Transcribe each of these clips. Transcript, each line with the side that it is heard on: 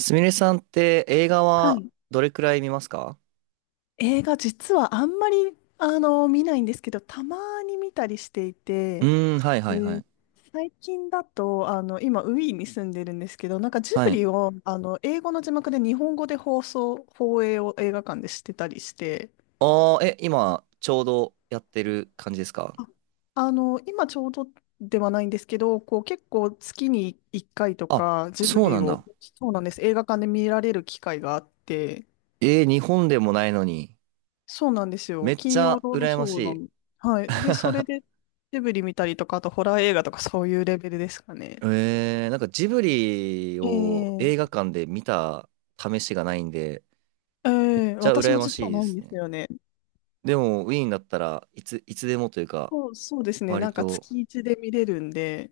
right: すみれさんって映画
left: は
right: は
left: い。
right: どれくらい見ますか？
left: 映画、実はあんまり、見ないんですけど、たまに見たりしてい
right: う
left: て、
right: ーん、はい
left: え
right: はいは
left: ー、
right: い。
left: 最近だと、今、ウィーンに住んでるんですけど、なんかジブ
right: はい。
left: リを、英語の字幕で日本語で放映を映画館でしてたりして、
right: ああ、え、今ちょうどやってる感じですか？
left: あ、今ちょうどではないんですけど、こう結構月に1回と
right: あ、
left: かジブ
right: そうな
left: リ
right: ん
left: を、
right: だ。
left: そうなんです、映画館で見られる機会があって、
right: 日本でもないのに。
left: そうなんです
right: め
left: よ。
right: っち
left: 金曜
right: ゃ
left: ロード
right: 羨
left: シ
right: まし
left: ョーな
right: い。
left: の。はい。で、それ で、ジブリ見たりとか、あとホラー映画とかそういうレベルですかね。
right: なんかジブリを
left: え
right: 映画
left: え
right: 館で見た試しがないんで、
left: え
right: めっ
left: え、
right: ちゃ
left: 私
right: 羨
left: も
right: ま
left: 実
right: し
left: は
right: いで
left: ないん
right: す
left: です
right: ね。
left: よね。
right: でも、ウィーンだったらいつでもというか、
left: そうですね。
right: 割
left: なんか
right: と、
left: 月一で見れるんで、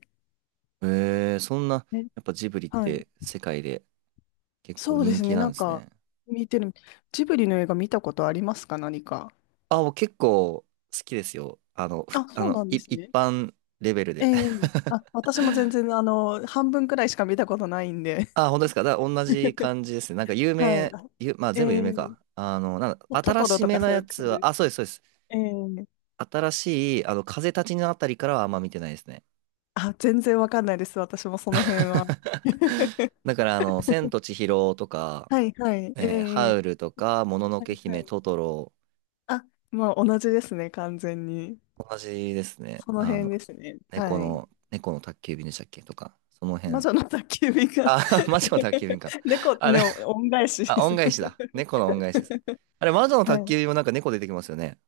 right: えー、そんな、
left: ね、
right: やっぱジブリっ
left: はい。
right: て世界で結構
left: そうで
right: 人
left: す
right: 気
left: ね。
right: な
left: な
right: ん
left: ん
right: です
left: か、
right: ね。
left: 見てる。ジブリの映画見たことありますか、何か？
right: あ、もう結構好きですよ。あの、ふ
left: あ、
right: あ
left: そう
right: の、
left: なん
right: い、
left: です
right: 一
left: ね。
right: 般レベル
left: え
right: で。
left: え、あ、私も全然、半分くらいしか見たことないんで。
right: あ、本当ですか。だから同じ 感じですね。なんか有
left: はい。
right: 名、
left: あ
right: ゆ、まあ
left: え
right: 全部有名
left: え、
right: か。あの、なんだ、
left: ト
right: 新
left: トロ
right: し
left: と
right: め
left: か
right: の
left: そうい
right: や
left: う
right: つ
left: 感じで
right: は、
left: す。
right: あ、そうです、そうです。
left: ええ、
right: 新しい、あの、風立ちぬあたりからはあんま見てないですね。
left: あ、全然わかんないです。私もその辺は。
right: だから、あの、千と千尋とか、
left: はいはい。えええ
right: ハ
left: え、
right: ウルとか、ものの
left: は
right: け
left: いは
right: 姫、
left: い。
right: トトロ、
left: あ、まあ同じですね、完全に。
right: 同じですね。
left: その
right: あ
left: 辺
right: の、
left: ですね。はい。
right: 猫の宅急便でしたっけとか、その
left: 魔
right: 辺。
left: 女の宅急便が
right: あ、マジの宅急便か。
left: 猫
right: あ、
left: ね、恩返しで
right: あ、
left: す。
right: 恩返しだ。猫の恩返しです。あれ、魔女の
left: は
right: 宅
left: い。
right: 急便もなんか猫出てきますよね。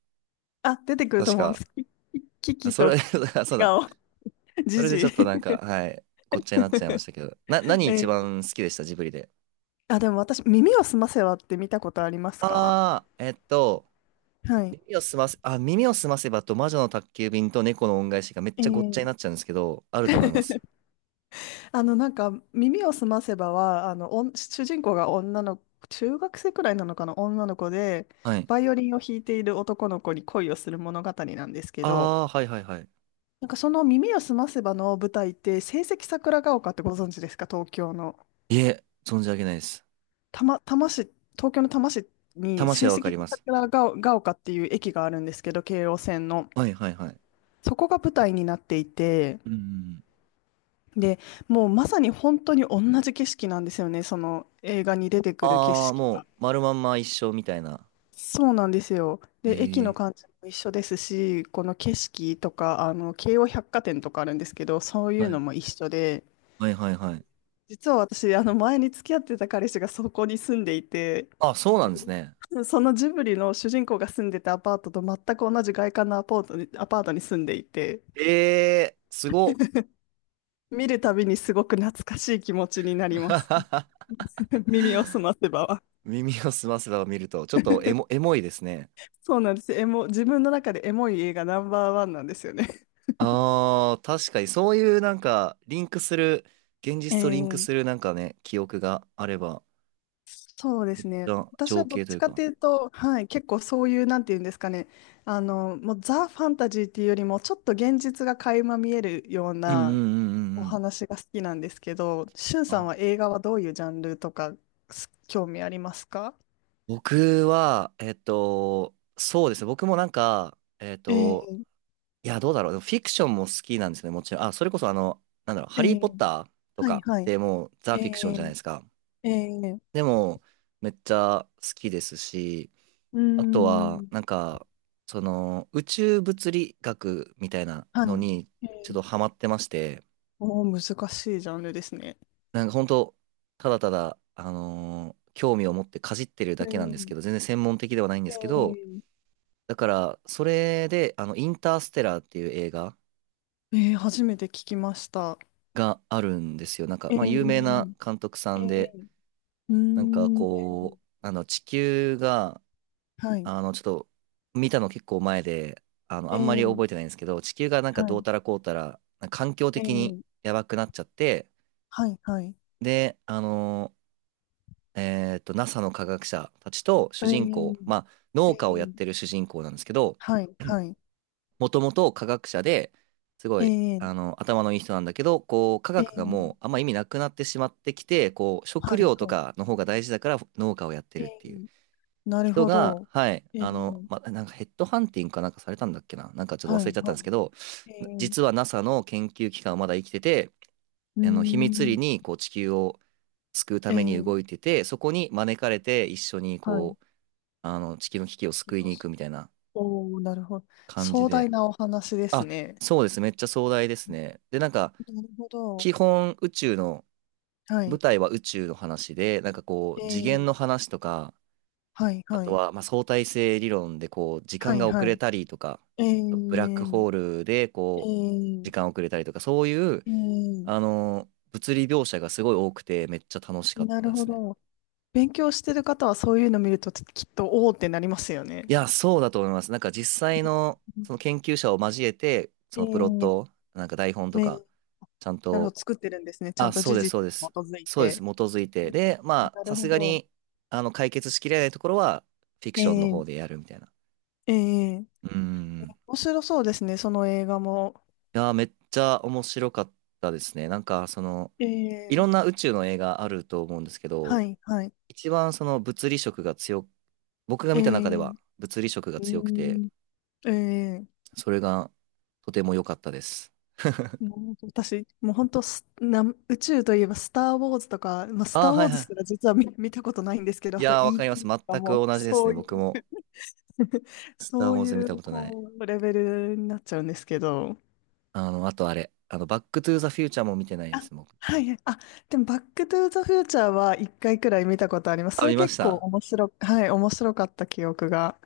left: あ、出てくると
right: 確
left: 思いま
right: か。
left: す。キキキ
right: あ
left: キ
right: そ
left: と
right: れ、そう
left: キ
right: だ。
left: ガオ、
right: そ
left: ジ
right: れで
left: ジ
right: ちょっとなんか、
left: イ。
right: はい、ごっちゃになっちゃいましたけど。何一
left: ええ、
right: 番好きでしたジブリで？
left: あ、でも私、耳をすませばって見たことありますか？
right: ああ、えっと、
left: はい。
right: 耳をすませばと魔女の宅急便と猫の恩返しがめっ
left: え
right: ちゃごっちゃになっ
left: え
right: ちゃうんですけど、あると思いま す。
left: なんか、耳をすませばは、主人公が女の、中学生くらいなのかな、女の子で、
right: はい。
left: バイオリンを弾いている男の子に恋をする物語なんですけ
right: あ
left: ど、
right: あ、はいはいはい。
left: なんかその耳をすませばの舞台って、成績桜ヶ丘ってご存知ですか、東京の。
right: いえ、存じ上げないです。
left: 多摩市、東京の多摩市に
right: 魂
left: 成
right: はわか
left: 績
right: ります。
left: 桜ヶ丘っていう駅があるんですけど、京王線の。
right: はいはいはい。
left: そこが舞台になっていて、
right: うんうんうん。
left: で、もうまさに本当に同じ景色なんですよね、その映画に出てくる景
right: ああ、
left: 色
right: もう、
left: が。
right: 丸まんま一生みたいな。
left: そうなんですよ。
right: え
left: で、駅の
right: え。
left: 感じも一緒ですし、この景色とか、京王百貨店とかあるんですけど、そうい
right: は
left: うの
right: い
left: も一緒で、
right: はいはいはい。
left: 実は私、前に付き合ってた彼氏がそこに住んでいて、
right: あ、そうなんですね。
left: そのジブリの主人公が住んでたアパートと全く同じ外観のアパートに住んでいて、
right: えー、すごっ。
left: 見るたびにすごく懐かしい気持ちになります。耳を澄ませばは。
right: 耳をすませばを見ると、ちょっとエモいですね。
left: そうなんです。自分の中でエモい映画ナンバーワンなんですよね。
right: ああ、確かにそういうなんか、リンクする、現
left: え
right: 実とリンクする
left: え、
right: なんかね、記憶があれば、
left: そうで
right: めっ
left: す
right: ち
left: ね。
right: ゃ
left: 私は
right: 情
left: どっ
right: 景とい
left: ち
right: う
left: かと
right: か。
left: いうと、はい、結構そういう、なんていうんですかね、もうザ・ファンタジーっていうよりも、ちょっと現実が垣間見えるよう
right: うんう
left: な
right: んうんう
left: お
right: んうん。
left: 話が好きなんですけど、しゅん
right: あ
left: さんは映
right: ー
left: 画はどういうジャンルとか、興味ありますか？
right: 僕は、えっと、そうですね。僕もなんか、えっ
left: え
right: と、
left: え
right: いや、どうだろう。でもフィクションも好きなんですね、もちろん。あ、それこそあの、なんだろう、
left: え
right: ハリー・ポッ
left: え、
right: ターと
left: はい
right: か
left: は
right: っ
left: い。
right: てもうザ・
left: え
right: フィクションじゃな
left: え
right: いですか。
left: ええ、
right: でも、めっちゃ好きですし、
left: うー
right: あとは、
left: ん、
right: なんか、その、宇宙物理学みたいなの
left: は
right: に
left: い。え
right: ちょっ
left: え、
right: とハマってまして、
left: おー、難しいジャンルですね。
right: なんか本当、ただただ、興味を持ってかじってる
left: え
right: だけなんですけ
left: え
right: ど、全然専門的ではないんですけど、
left: ええ
right: だから、それで、あの、インターステラーっていう映画
left: ええ、初めて聞きました。
right: があるんですよ。なんか、
left: ええ
right: まあ、有名な監督さ
left: え
right: ん
left: え、
right: で、
left: うー
right: なんか
left: ん、え
right: こう、
left: え、
right: あの、地球が、
left: はい、
right: あの、ちょっと、見たの結構前で、あの、あんまり
left: え
right: 覚えて
left: え、
right: ないんですけど、地球がなん
left: は
right: かどう
left: い、
right: たらこうたら、環境的に
left: ええ、
right: やばくなっちゃって、
left: はい、はい、
right: で、あの、えっと、NASA の科学者たちと主人公、
left: え
right: まあ、
left: え
right: 農家をやっ
left: ええ、
right: てる主人公なんですけど、
left: はい、はい、
right: もともと科学者で、すご
left: え
right: い、あ
left: え
right: の、頭のいい人なんだけど、こう、科
left: ええ、
right: 学がもうあんま意味なくなってしまってきて、こう、食
left: はい、
right: 料と
left: は
right: かの方が大事だから農家をやって
left: い、
right: るっ
left: え
right: ていう。
left: え、なる
right: 人
left: ほ
right: が、
left: ど、
right: はい、
left: ええ、
right: あの、ま、なんかヘッドハンティングかなんかされたんだっけな、なんかちょっと
left: は
right: 忘れ
left: い、
right: ちゃったん
left: は
right: ですけど、
left: い、え
right: 実
left: え、
right: は NASA の研究機関はまだ生きてて、
left: うー
right: あの秘密裏
left: ん、
right: にこう地球を救うために
left: え
right: 動い
left: え、
right: てて、そこに招かれて一緒に
left: はい、
right: こう、あの地球の危機を救いに行くみたいな
left: おおー、なるほど。
right: 感じ
left: 壮
right: で。
left: 大なお話です
right: あ、
left: ね。
right: そうです、めっちゃ壮大ですね。で、なんか、
left: なるほど、
right: 基本宇宙の、
left: はい、
right: 舞台は宇宙の話で、なんかこう、次元
left: え
right: の
left: え、
right: 話とか、
left: はい、
right: あ
left: は
right: と
left: い、
right: は、まあ、相対性理論でこう時
left: は
right: 間
left: い、
right: が遅
left: は
right: れ
left: い、
right: たりとか、
left: え
right: ブラ
left: え
right: ックホールでこう時
left: え
right: 間
left: え
right: 遅れたりとか、そういう
left: え
right: あ
left: え、
right: の物理描写がすごい多くてめっちゃ楽しかっ
left: な
right: た
left: る
right: で
left: ほ
right: すね。
left: ど。勉強してる方はそういうの見るときっとおおってなりますよね。
right: いや、そうだと思います。なんか実際のその研究者を交えて、
left: え
right: そのプロッ
left: ー、
right: トを、なんか台本
left: え
right: とか、
left: ー
right: ちゃん
left: なるほ
right: と、
left: ど、作ってるんですね。ちゃ
right: あ、
left: んと
right: そう
left: 事
right: です、そう
left: 実
right: で
left: に基
right: す。
left: づい
right: そうです、
left: て。
right: 基づいて。
left: うん、
right: で、まあ、
left: なる
right: さす
left: ほ
right: が
left: ど。
right: に、あの、解決しきれないところは、フィク
left: え
right: ションの
left: ー、
right: 方でやるみたいな。
left: えー、
right: うん。
left: 面白そうですね、その映画も。
right: やー、めっちゃ面白かったですね。なんか、その、
left: え
right: い
left: ー、
right: ろんな宇宙の映画あると思うんですけ
left: は
right: ど、
left: い、はい。
right: 一番その物理色が強く、僕が
left: え
right: 見た中では
left: ー、
right: 物理色が
left: うー
right: 強くて、
left: ん、えー、
right: それがとても良かったです。
left: もう私、もう本当宇宙といえばスター・ウォーズとか、まあ、ス
right: あ
left: ター・
right: あ、
left: ウ
right: は
left: ォ
right: い
left: ーズ
right: は
left: すら実は見たことないんですけど、
right: い。
left: あ
right: い
left: と
right: やー、わかります。
left: ET と
right: 全
left: か
right: く
left: もう
right: 同じです
left: そ
right: ね。
left: うい
right: 僕
left: う
right: も、スタ
left: そ
right: ー・ウ
left: う
right: ォー
left: い
right: ズ見た
left: う、
right: ことない。
left: こう、レベルになっちゃうんですけど。
right: あの、あとあれ、あの、バック・トゥ・ザ・フューチャーも見てないで
left: あ、
right: す、僕。
left: はいはい。あ、でも、バックトゥーザフューチャーは一回くらい見たことあります。
right: あ、
left: それ
right: 見まし
left: 結構
right: た。
left: はい、面白かった記憶が。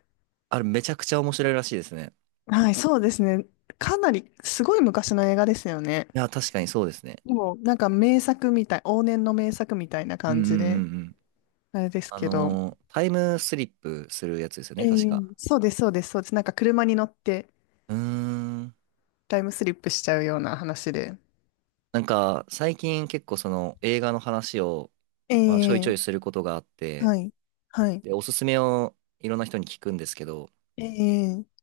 right: あれ、めちゃくちゃ面白いらしいですね。
left: はい、そうですね。かなり、すごい昔の映画ですよね。
right: いやー、確かにそうですね。
left: でも、なんか名作みたい、往年の名作みたいな
right: うんう
left: 感じ
right: ん
left: で、
right: うんうん。
left: あれです
right: あ
left: けど。
right: のー、タイムスリップするやつですよ
left: え
right: ね、確
left: え、
right: か。
left: そうです、そうです、そうです。なんか車に乗って
right: うーん。
left: タイムスリップしちゃうような話で。
right: なんか、最近結構その映画の話を、まあ、ちょいちょ
left: え
right: いす
left: え、
right: ることがあって、
left: はい、はい。
right: で、おすすめをいろんな人に聞くんですけど、
left: ええ、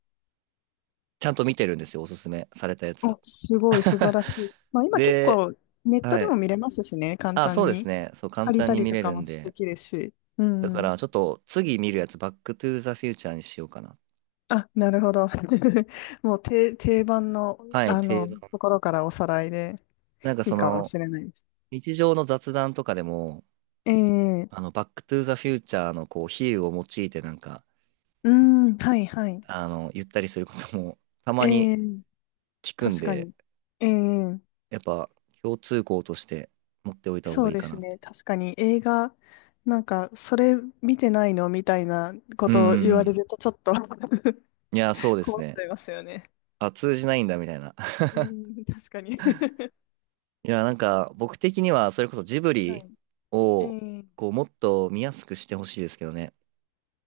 right: ちゃんと見てるんですよ、おすすめされたやつ。
left: お、すごい素晴 らしい。まあ今結
right: で、
left: 構ネット
right: は
left: でも
right: い。
left: 見れますしね、簡
right: あ、そう
left: 単
right: です
left: に。
right: ね。そう、簡
left: 借り
right: 単
left: た
right: に
left: り
right: 見
left: と
right: れ
left: か
right: る
left: も
right: ん
left: 素
right: で。
left: 敵きですし。う
right: だか
left: ん。
right: ら、ちょっと次見るやつ、バックトゥーザフューチャーにしようかな。
left: あ、なるほど。もう定番の、
right: はい、定番。
left: ところからおさらいで
right: なんか
left: いい
right: そ
left: かも
right: の、
left: しれないです。
right: 日常の雑談とかでも、
left: え
right: あの、
left: え、
right: バックトゥーザフューチャーのこう、比喩を用いてなんか、
left: うん、はいはい。
right: あの、言ったりすることも たまに
left: ええ、
right: 聞くん
left: 確か
right: で、
left: に。ええ、
right: やっぱ共通項として持っておいた方
left: そ
right: がい
left: う
right: い
left: で
right: かな
left: す
right: って。
left: ね。確かに映画、なんか、それ見てないのみたいなこ
right: うんう
left: とを言
right: んう
left: われ
right: ん。
left: るとちょっと
right: いや、そう です
left: 困っち
right: ね。
left: ゃいますよね。
right: あ、通じないんだみたいな。
left: うん、確かに
right: いや、なんか僕的にはそれこそジブリ
left: はい。
right: を
left: ええ、
right: こう、もっと見やすくしてほしいですけどね。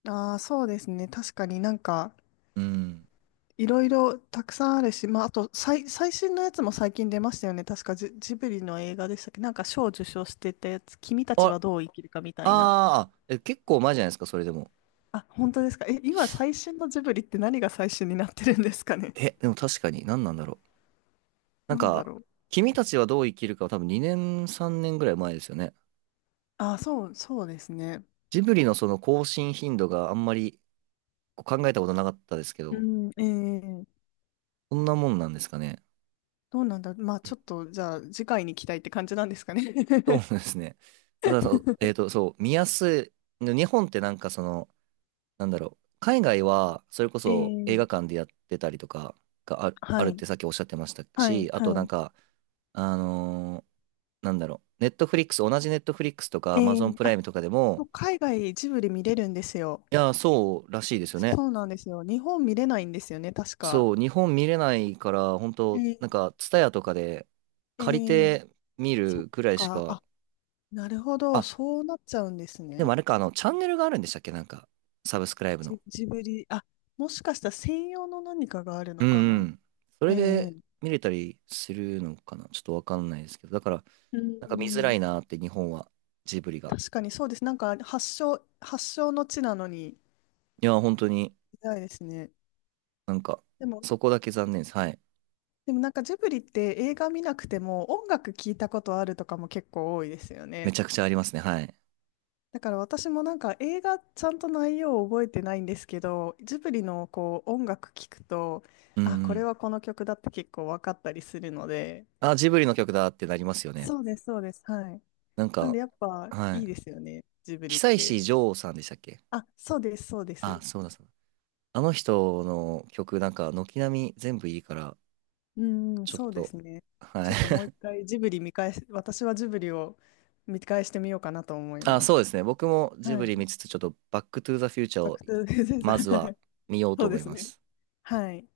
left: ああ、そうですね。確かになんか、
right: うん。
left: いろいろたくさんあるし、まあ、あと、最新のやつも最近出ましたよね。確かジブリの映画でしたっけ？なんか賞を受賞してたやつ、君たちは
right: あ、
left: どう生きるかみたいな。
right: あーえ、結構前じゃないですか、それでも。
left: あ、本当ですか？今最新のジブリって何が最新になってるんですかね？
right: え、でも確かに何なんだろう。なん
left: なんだ
right: か、
left: ろう。
right: 君たちはどう生きるかは多分2年、3年ぐらい前ですよね。
left: ああ、そう、そうですね。
right: ジブリのその更新頻度があんまりこう考えたことなかったですけど、
left: うん、ええ、
right: そんなもんなんですかね。
left: どうなんだ。まあ、ちょっと、じゃあ、次回に期待って感じなんですかね。
right: そうですね。あとはそう、えっと、そう、見やすい。日本ってなんかその、なんだろう。海外は、それこ
left: え
right: そ映画
left: え、
right: 館でやってたりとかがある、あ
left: は
right: るっ
left: い。
right: てさっきおっしゃってました
left: はい、
right: し、あとなん
left: は
right: か、あのーなんだろう。ネットフリックス、同じネットフリックスとか
left: い。
right: アマゾンプラ
left: あ、
right: イムとかで
left: そ
right: も、
left: う海外ジブリ見れるんですよ。
right: いやそうらしいですよね。
left: そうなんですよ。日本見れないんですよね、確か。
right: そう、日本見れないから、本
left: え
right: 当なん
left: ー、
right: か、ツタヤとかで
left: え
right: 借り
left: ー
right: て見
left: そっ
right: るくらいし
left: か。
right: か、
left: あ、なるほど。
right: あ、
left: そうなっちゃうんです
right: で
left: ね。
right: もあれか、あの、チャンネルがあるんでしたっけなんか、サブスクライブの。
left: ジブリ。あ、もしかしたら専用の何かがある
right: うん
left: のか
right: う
left: な？
right: ん。それ
left: え
right: で見れたりするのかなちょっとわかんないですけど。だから、
left: え、う
right: なんか見づら
left: ん。
right: いなーって、日本は、ジブリが。
left: 確かにそうです。なんか発祥の地なのに、い
right: いや、本当に、
left: ないですね。
right: なんか、
left: でも、
right: そこだけ残念です。はい。
left: でもなんかジブリって映画見なくても音楽聞いたことあるとかも結構多いですよ
right: め
left: ね。
right: ちゃくちゃありますね。はい。
left: だから私もなんか映画ちゃんと内容を覚えてないんですけど、ジブリのこう音楽聴くと、
right: うんう
left: あ、これ
right: ん。
left: はこの曲だって結構分かったりするので、
right: あ、ジブリの曲だってなりますよね。
left: そうです、そうです。はい。
right: なん
left: なん
right: か、
left: でやっぱ
right: は
left: いい
right: い。
left: ですよね、ジブリっ
right: 久
left: て。
right: 石譲さんでしたっけ？
left: あ、そうです、そうで
right: あ、
left: す。
right: そうだそうだ。あの人の曲なんか軒並み全部いいから、
left: うん、
right: ちょっ
left: そうです
right: と、
left: ね。
right: は
left: ち
right: い。
left: ょっともう一 回ジブリ見返し、私はジブリを見返してみようかなと思い
right: あ、
left: ま
right: そうで
left: す。
right: すね。僕もジ
left: は
right: ブ
left: い。
right: リ見つつ、ちょっとバックトゥーザフューチャー
left: バッ
right: を
left: クトゥーザ
right: ま
left: フュー
right: ず
left: チャ
right: は
left: ー
right: 見よう と
left: そう
right: 思
left: で
right: い
left: す
right: ま
left: ね。
right: す。
left: はい。